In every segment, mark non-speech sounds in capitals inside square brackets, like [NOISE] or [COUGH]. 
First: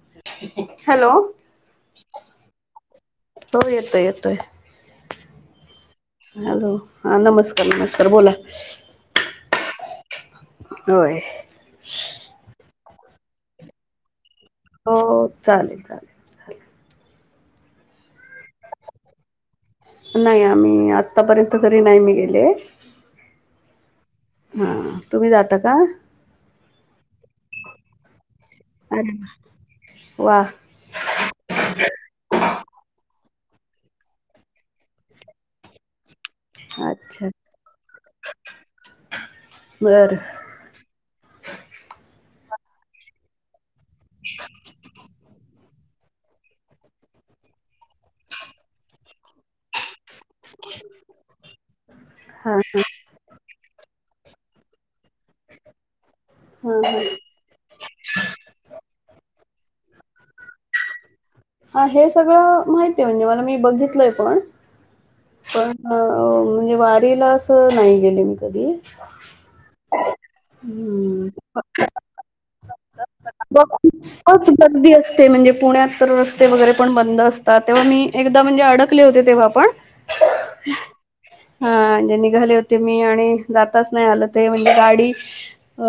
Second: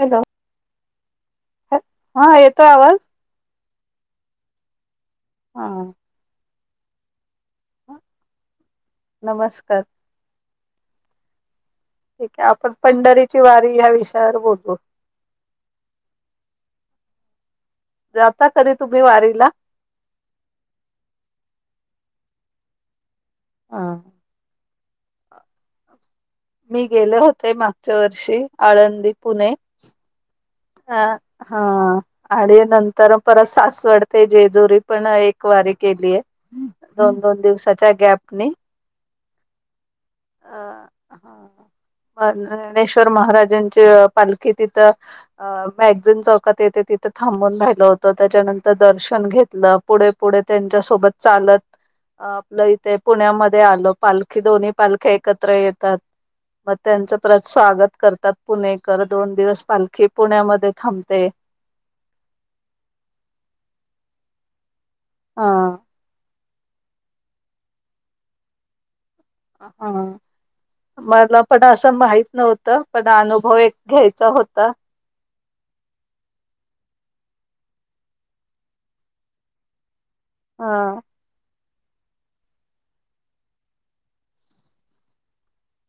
Hello hello [INAUDIBLE] हा हा येतोय आवाज? हो येतोय येतोय. [INAUDIBLE] हा. हॅलो हां नमस्कार, नमस्कार बोला. नमस्कार. होय. ठीक हाय आपण पंढरीची वारी ह्या विषयी हो हो चालेल, चालेल, चालेल. जाता कधी तुम्ही वारीला? नाही आम्ही आत्तापर्यंत तरी नाही मी गेले. हा. हा तुम्ही जाता का? मी गेले होते मागच्या वर्षी आळंदी, अरे पुणे. वा अ हा आणि नंतर परत सासवड ते जेजुरी पण एक वारी केलीये. वा अच्छा दोन-दोन दिवसाच्या गॅपने बरं [INAUDIBLE] अ ह मला ज्ञानेश्वर महाराजां ची अ पालखी तिथं अ मॅगझिन चौकात येते तिथे थांबून राहिलो होतो. त्याच्यानंतर दर्शन घेतलं पुढे पुढे त्यांच्या सोबत चालत हा आपलं इथे पुण्यामध्ये आलो. पालखी दोन्ही पालखी एक एकत्र येतात. मग हा हा त्यांचं परत स्वागत करतात पुणेकर. दोन दिवस पालखी पुण्यामध्ये थांबते. हा हे सगळं माहितीय आहे म्हणजे मला मी बघितलय पण हा पण अ म्हणजे वारीला असं नाही गेले मी कधी हा मला पण हम्म असं माहीत नव्हतं पण अनुभव मग एक घ्यायचा खूपच होता. गर्दी असते म्हणजे पुण्यात तर ते वगैरे पण बंद असतात तेव्हा मी एकदा म्हणजे अडकले होते तेव्हा पण हा. हा म्हजे निघाले होते मी आणि जाताच नाही आल ते म्हणजे गाडीस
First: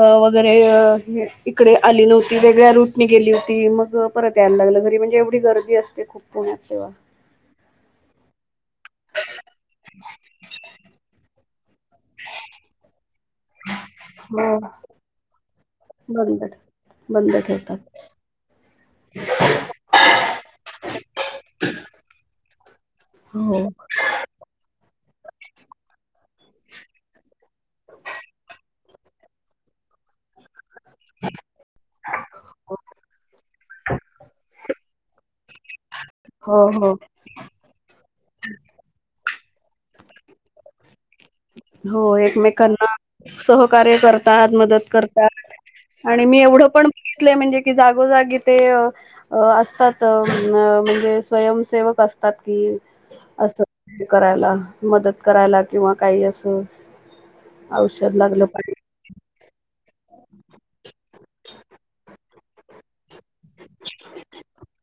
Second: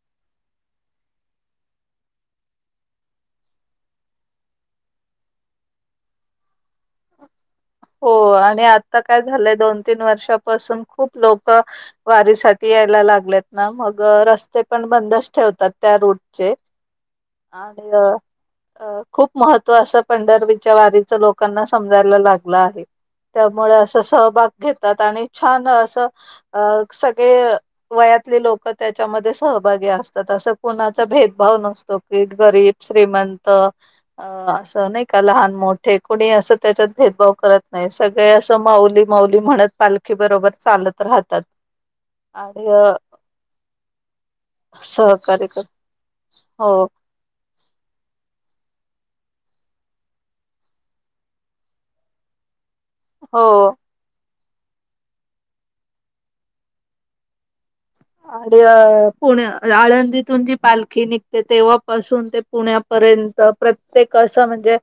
अ वगैरे अ इकडे आली नव्हती वेगळ्या रूटने गेली होती. मग परत यायला लागलं घरी म्हणजे एवढ एवढी गर्दी असते खूप पुण्यात तेव्हा. हो आणि आ आता काय झालंय दोन-तीन वर्षापासून खूप लोक क वारीसाठी यायला लाग लेत ना मग हो रस्ते पण बंदच ठेवतात. त्या बंद रोडचे बंद [INAUDIBLE] ठेवतात आणि अ खूप महत्त्व असं पंढरीच्या वारीच लोकांना समजायला लागल. लागलं आहे. हो त्यामुळे असं सहभाग घेतात. आणि छान असं. अ सगळे. ते वयातले लोक त्याच्यामध्ये सहभागी असतात अस. कोणाचा भेदभाव नसतो की गरीब, श्रीमंत अ असं नाही. इथं लहान-मोठे आहेत. कोणी असं हो त्याच्यात हो भेदभाव कळत नाही सगळे असं माऊली-माऊली म्हणत पालखी बरोबर चालत राहतात. हो आणि एकमेकांना अ, सहकार्य करतात, मदत सहकार्य करतात कर आणि मी एवढं हो पण बघितलं म्हणजे की जागोजागी ते अ असतात अ म्हणजे स्वयंसेवक असतात की हो असं करायला. मदत करायला किंवा काहीही असो औषध लागलं, पाणी पुण आळंदीतून जी पालखी निघते तेव्हापासून ते पुण्यापर्यंत प्रत्येक असं म्हणजे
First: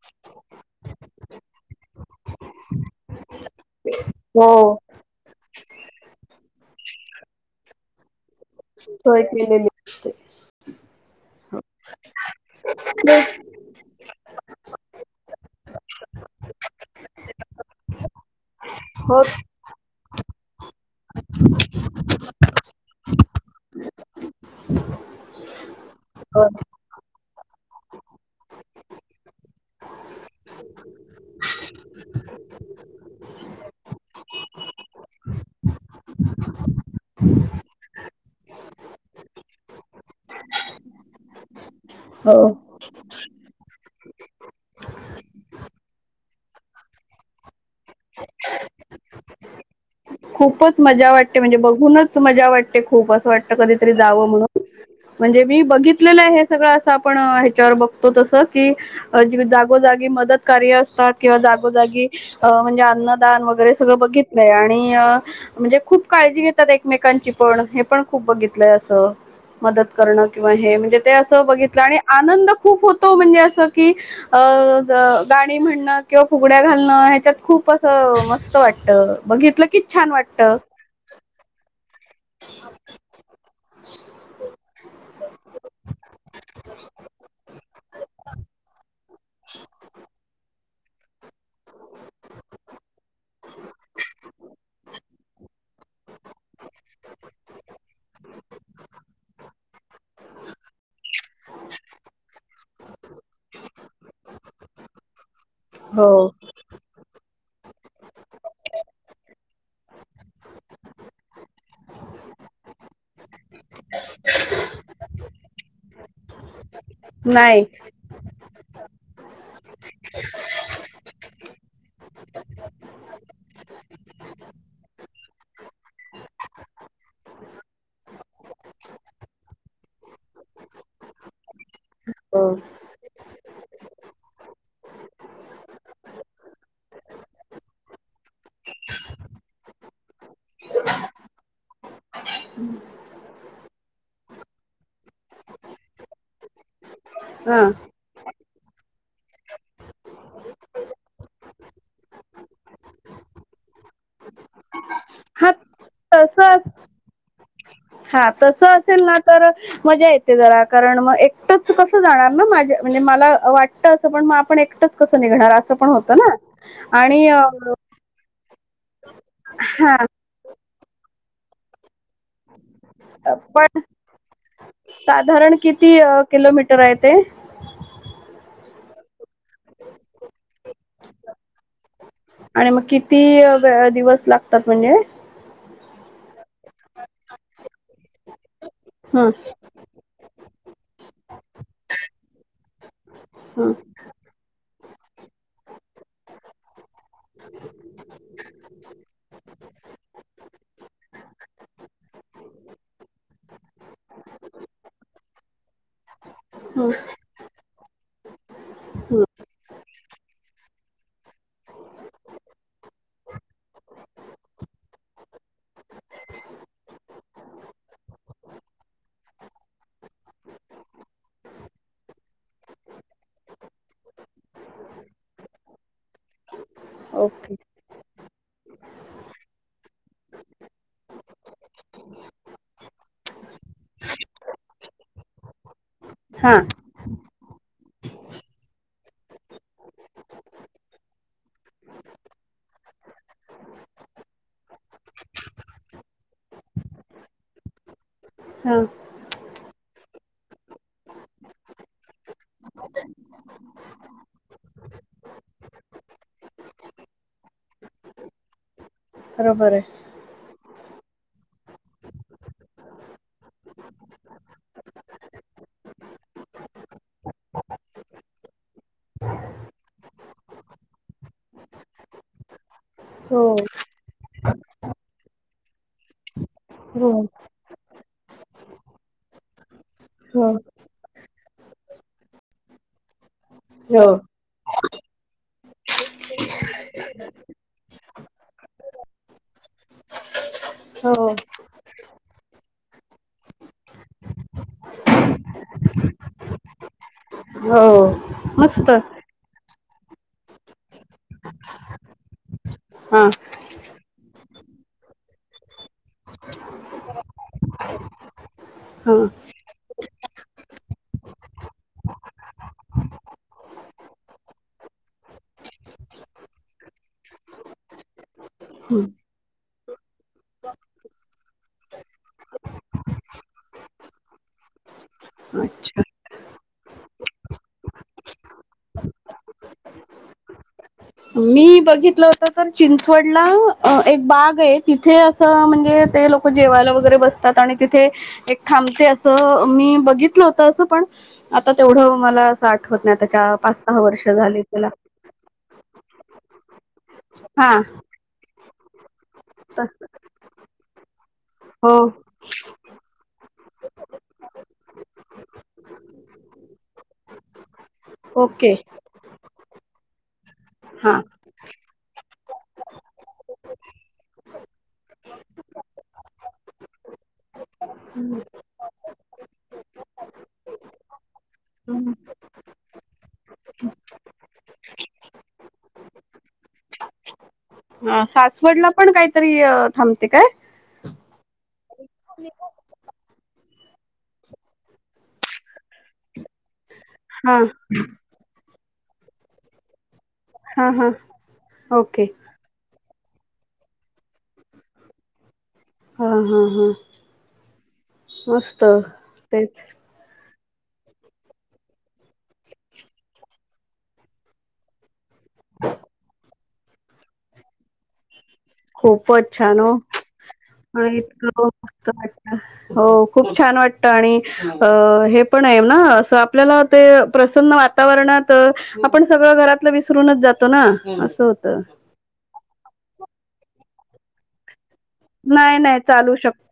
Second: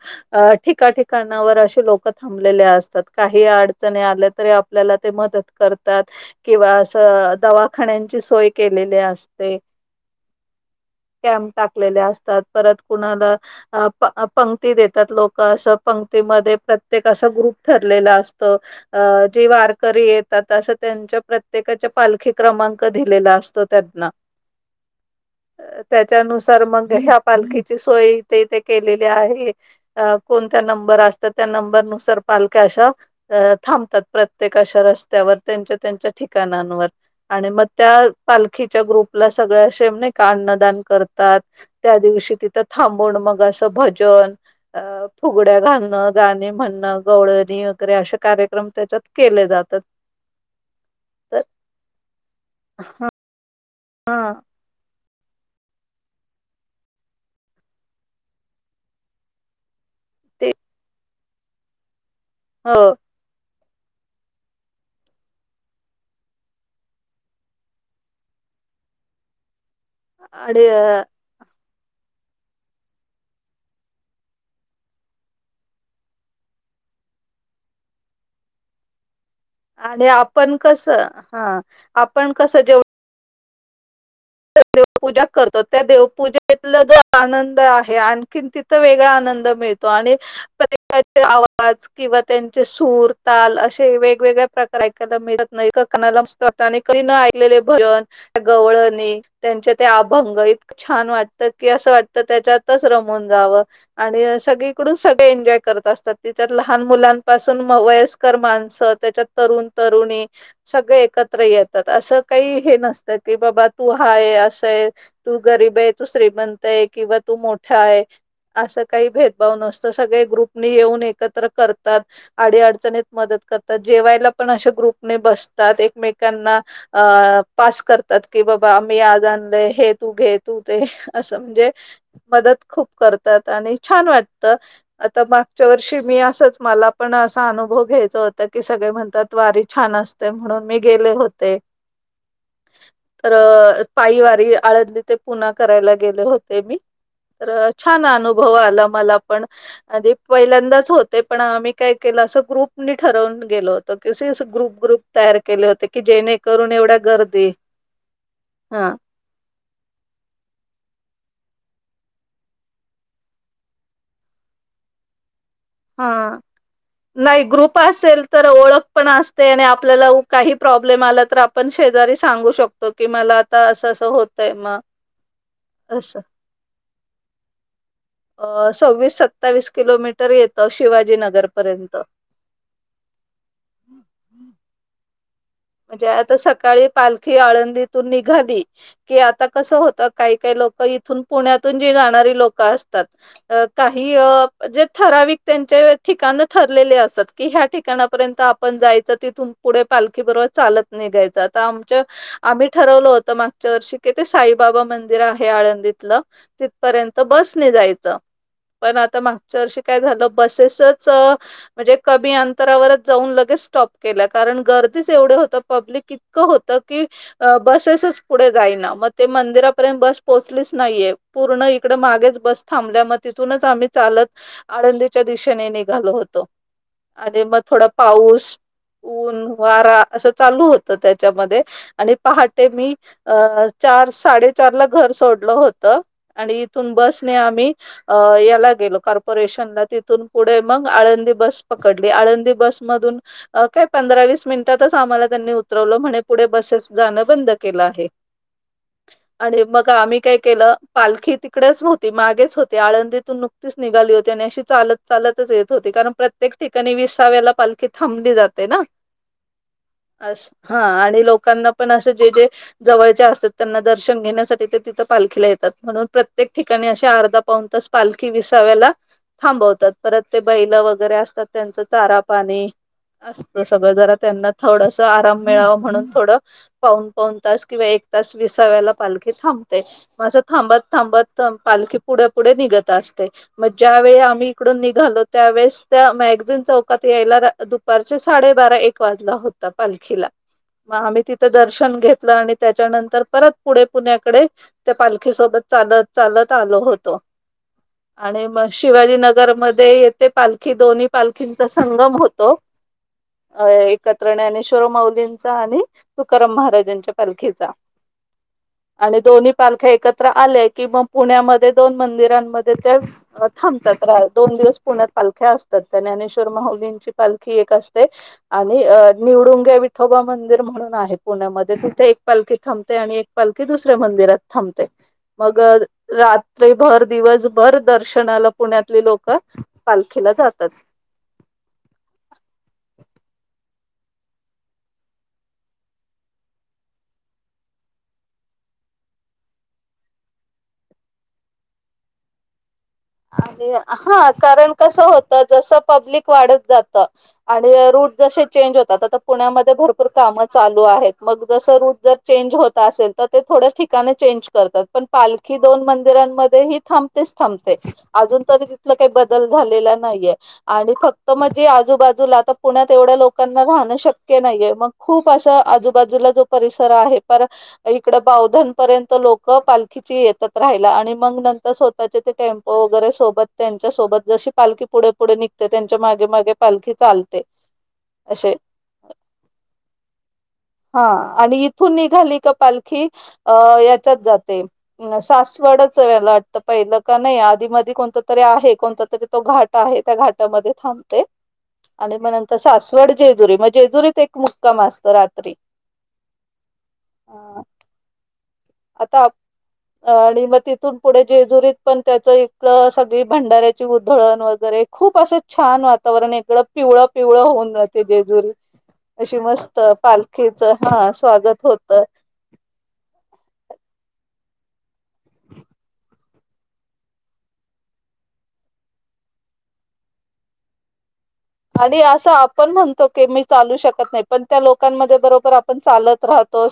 ठिका- ठिकाणावर अशी लोक थांबलेले असतात. काही अडचणी आल्या तरी हो आपल्याला ते मदत करतात किंवा असं अ दवा खाण्यांची सोय केलेली सोय असते. केलेली असते [UNINTELLIGIBLE] टाकलेले असतात. परत कोणाला आप आपण ते देतात लोक असं पंक्तीमध्ये प्रत्येक असा ग्रुप ठरलेला अस हो तर जे वारकरी एत तात्यासो त्यांच्या प्रत्येकाच्या पालखीत क्रमांक दिलेला असतो त्यांना त्याच्यानुसार मग हेप पालखीची सोय ईथे ईथे केलेली आहे. अ कोणत्या नंबर असतात. त्या नंबरनुसार पालख्या अशा थांबतात. प्रत्येक अशा रस्त्यावर त्यांच्या त्यांच्या ठिकानांवर आणि मग त्या पालखीच्या ग्रुपला सगळ्या, असे नाही का अन्नदान करतात? त्या दिवशी हो तिथं थांबून मग ग आस भजन, अ फुगड्या घालणं, गाणे म्हणणं, गवळणी वगैरे असे कार्यक्रम त्याच्यात केले जातात. खूपच मजा वाटते, तर म्हणजे बघून च मजा वाटते. खूप अस वाटत कधीतरी जावं हा म्हणून म्हणजे मी बघितलेलं आहे हे सगळं असं आपण ह्याच्यावर बघतो तस की जागी मदत ते कार्य असतात. किंवा जाागो जाागी अ म्हणजे हो अन्नदान वगैरे सगळं बघितलंय आणि म्हणजे खूप काळजी घेतात एकमेकांची पण हे पण खूप बघितलंय असं मदत करणं किंवा आणि हे म्हणजे ते असं बघित आणि आनंद खूप होतो म्हणजे असं की अ गाणी म्हणणं किंवा फुगड्या घालणं ह्याच्यात खूप असं मस्त वाटत बघित की आणि छान आपण कस हा आपण कसं जेवण देवपूजा करतो त्या देवपूजेतला जो आनंद आहे आणखीन तिथ वेगळा आनंद मिळतो आणि त्याचे आवाज किंवा त्यांचे सूर ताल असे वेगवेगळ्या प्रकार ऐकायला मिळत नाही कोकणातून आणि कही न ऐकलेले भजन, गवळणी त्यांचे ते अभंग इतक छान वाटत की असं वाटत त्याच्यातच रमून जावं आणि सगळीकडून सगळे एन्जॉय करत हो असतात तिथे लहान मुलां लहान मुलांपासून वयस्कर माणस त्याच्या तरुण तरुणी सगळे एकत्र येतात असं काही हे नसतं की बाबा तू हाय असं आहे तू गरीब आहे तू श्रीमंत आहे किंवा तू नाही मोठा आहे असं काही भेदभाव नसतं सगळे ग्रुप येऊन एकत्र करतात आडी- अडचणीत मदत करतात जेवायला पण ग्रुप बसतात एकमेकांना पास करतात कि बा मी आज आणले हे तू घे तू ते असं म्हणजे हो मदत खूप करतात आणि छान वाटत आता मागच्या वर्षी मी असंच मला पण असा अनुभव घ्यायचा होत की सगळे म्हणतात वारी छान असते म्हणून मी गेले होते. तर पायीवारी आळंदी ते पुना करायला गेले होते मी तर हा छान अनु भव आला मला पण पहिल्यांदाच हो पण आम्ही काय केलं अस ग्रुप ठरून गेलो होत क गुप ग्रुप तयार हा केले होते की जेणे करून एवढ्या गर्दी हा तस हा असेल ना तर मजा येते जरा कारण मग एकटच कस जाणार म्हणजे मला वाटत अस पण म आपण एकटच कस निघणार अस पण होत ना हा. आणि नाही ग्रुप असेल तर ओळख पण असते आणि हा आपल्याला काही प्रॉब्लेम आला तर आपण शेजारी सांगू शकतो की मला आता पण असं असं होतय मग साधारण किती असं. किलोमीटर आहेत ते अ सव्वीस सत्तावीस किलोमीटर येतं शिवाजीनगरपर्यंत आणि मग किती दिवस लागतात म्हणजे? म्हणजे आता सकाळी पालखी आळंदीतून निघाली कि हं आता कसं होतं काही काही लोक इथून पुण्यातून जी जाणारी लोक असत अ हं काही अ जे ठराविक त्यांचे ठिकाण ठरलेले असतात की ह्या ठिकाणापर्यंत आपण जायचं तिथून पुढे पालखी बरोबर चालत नाही घ्यायच आता आमच्या आम्ही ठरवलं होतं मागच्या वर्षी कि ते साईबाबा मंदिर आहे आळंदीतलं हं तिथपर्यंत बसने जायचं पण आता हं मागच्या वर्षी काय झालं बसेसच म्हणजे कमी अंतरावरच जाऊन लगेच स्टॉप केल्या कारण गर्दीच एवढे हो पब्लिक इतकं होत की बसेसच पुढे जाईना मग ते मंदिरापर्यंत बस पोहोचलीच नाहीये पूर्ण इकडे मागेच बस थांबल्या मग तिथूनच आम्ही चालत आळंदीच्या दिशेने निघालो होतो आणि ओके मग थोडा पाऊस ऊन वारा अस चालू होत त्याच्यामध्ये आणि पहाटे मी अ चार साडेचार ला घर सोडलं होतं. आणि हां इथून बस आम्ही याला गेलो कॉर्पोरेशनच्या तिथून पुढे मग आळंदी बस पकडली आळंदी बस मधून काय पंधरा वीस मिनिटातच आम्हाला त्यांनी उतरवलं म्हणे पुढे बसेस जाणं बंद केलं आहे. हम्म आणि मग आम्ही काय केलं पालखी तिकडेच होती मागेच होती आळंदीतून नुकतीच निघाली होती आणि अशी चालत चालतच येत होती कारण प्रत्येक ठिकाणी विसाव्याला पालखी थांबली जाते ना. बरोबर आहे. अस हा आणि लोकांना पण असं जे जे जवळचे असतात त्यांना दर्शन घेण्यासाठी ते तिथं पालखीला येतात म्हणून प्रत्येक ठिकाणी अे अर्धा पाऊन तास पालखी विसाव्याला थांबवतात परत ते बैल वगैरे असतात त्यांचं चारा पाणी हो असत सगळं जरा त्यांना थोडस आराम मिळाव म्हणून थोडं पाऊन हो पाऊन तास किंवा एक तास विसाव्याला पालखी थांबते मं हो थांबत थांबत पालखी पुढं पुढे निघत असते. मग ज्या हो वेळी आम्ही इकडून निघालो त्यावेळेस त्या मॅगझिन चौकात यायला दुपारच्या साडेबारा एक वाजला होता. पालखीला मग आम्ही हो तिथं दर्शन घेतलं आणि त्याच्यानंतर परत पुढे पुण्याकडे त्या पालखी सोबत चालत चालत आलो होतो. हो आणि मग मस्त शिवाजीनगर म येते पालखी दोन्ही पालखींचा संगम होतो. हां अ एक ज्ञानेश्वर माउलींचा आणि तुकाराम महाराजांच्या पालखीचा आणि हां दोन्ही पालख्या एकत्र आल्या की मग पुण्यामध्ये दोन मंदिरांमध्ये त्या थांबतात दोन दिवस पुण्यात पालख्या असतात त्या ज्ञानेश्वर माउलींची पालखी एक असते आणि हं. निवडुंगे विठोबा मंदिर म्हणून आहे पुण्यामध्ये तिथे एक पालखी थांबते आणि एक पालखी दुसऱ्या मंदिरात थांबते. मग अच्छा रात्रीभर दिवसभर दर्शनाला पुण्यातली लोक पालखीला जातात. मी बघितलं होत तर चिंचवडला अ एक बाग आहे, तिथे असं म्हणजे ते लोक जेवायला वगैरे बसतात आणि तिथे एक थांबते असं मी बघितलं होतं असं पण आता तेवढं मला असं आठवत नाही त्याच्या पाच अ सहा वर्ष हा झाली कारण त्याला कसं होत जसं पब्लिक वाढत जातात. हा आणि रूट जशे चेंज होतात आता पुण्यामध्ये तस भरपूर कामं चालू आहेत. मग जसं हो रूट जर चेंज होत त असेल तर ते थोड्या ठिकाणी चेंज करतात, पण पालखी दोन मंदिरांमध्ये ही थांबतेच थांबते. ते. अजून तरी ओके तिथलं काही बदल झालेला नाहीये. आणि हा फक्त म्हणजे आ आजूबाजूला आता पुण्यात एवढ्या लोकांना राहणं शक्य नाहीये, मग खूप अशा आजूबाजूला जो परिसर आहे. परत इकडं बावधन पर्यंत लोकं पालखीची येतात राहिला आणि मग नंतर स्वतःचे ते टेम्पो वगैरे सोबत त्यांच्या सोबत जशी पालखी पुढे पुढे निघते त्यांच्या मागे मागे पालखी चालते. अ असे सासवडला पण काहीतरी थांबते काय? हा आणि इथून निघाली का पालखी अ याच्यात जाते सासवडच मला वाटतं पहिलं का नाही हा आधी मधी कोणतं तरी आहे कोणता तरी तो घाट आहे, त्या घाटामध्ये हा हा थांबते आणि ओके मग नंतर सासवडीत जेजुरी मग जेजुरीत एक मुक्काम असतं रात्री हा हा हा ह मस्त आता तेच आणि मग त तिथून पुढे जेजुरीत पण त्याचं इथलं सगळी भंडाऱ्याची उधळण वगैरे खूप असं छान वातावरण इकडं पिवळं पिवळं होऊन जातंय जेजुरी अशी खूपच छान मस्त हो. पालखीच हा आणि स्वागत इतकं होतं मस्त वाटतं, हो खूप छान वाटतं आणि अ हे पण आहे ना असं आपल्याला ते प्रसन्न वातावरणात आपण सगळं घरातलं विसरूनच जातो ना होतं. आणि असं आपण म्हणतो की मी चालू शकत नाही पण त्या लोक लोका बरोबर आपण नाही नाही चालत चालू शकतो. राहतो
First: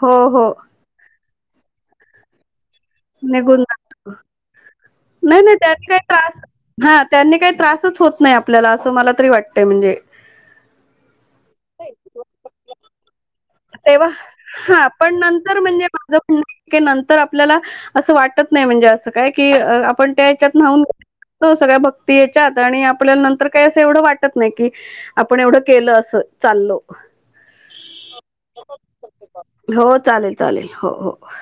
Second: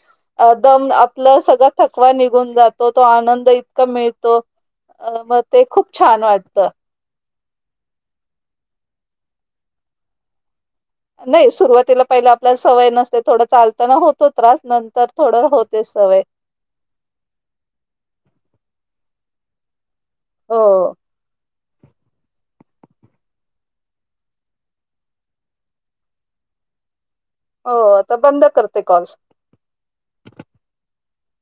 हो हो दम ल सगळं थकवा निघून जात त तो आनंद निघून इतका जातो. मिळतो मग नाही नाही ते त्यांनी खूप काही छान त्रास वाटत हा त्यांनी काही त्रासच होत नाही आपल्याला असं मला तरी वाटतय म्हणजे नाही सुरुवातीला पहिला आपल्याला सवय नसते थोडं चालताना तेव्हा होतो त्रास हा नंतर पण थोडं नंतर होते म्हणजे माझं सवय म्हणणं आहे की नंतर आपल्याला असं वाटत नाही म्हणजे असं काय की आपण त्याच्यात न्हाऊन हो. तो सगळ्या भक्तीच्यात आणि आपल्याला नंतर काही असं एवढं वाटत नाही, की आपण एवढं केलं असं चाललो हो बंद करते कॉल. हो चालेल चालेल हो हो [UNINTELLIGIBLE]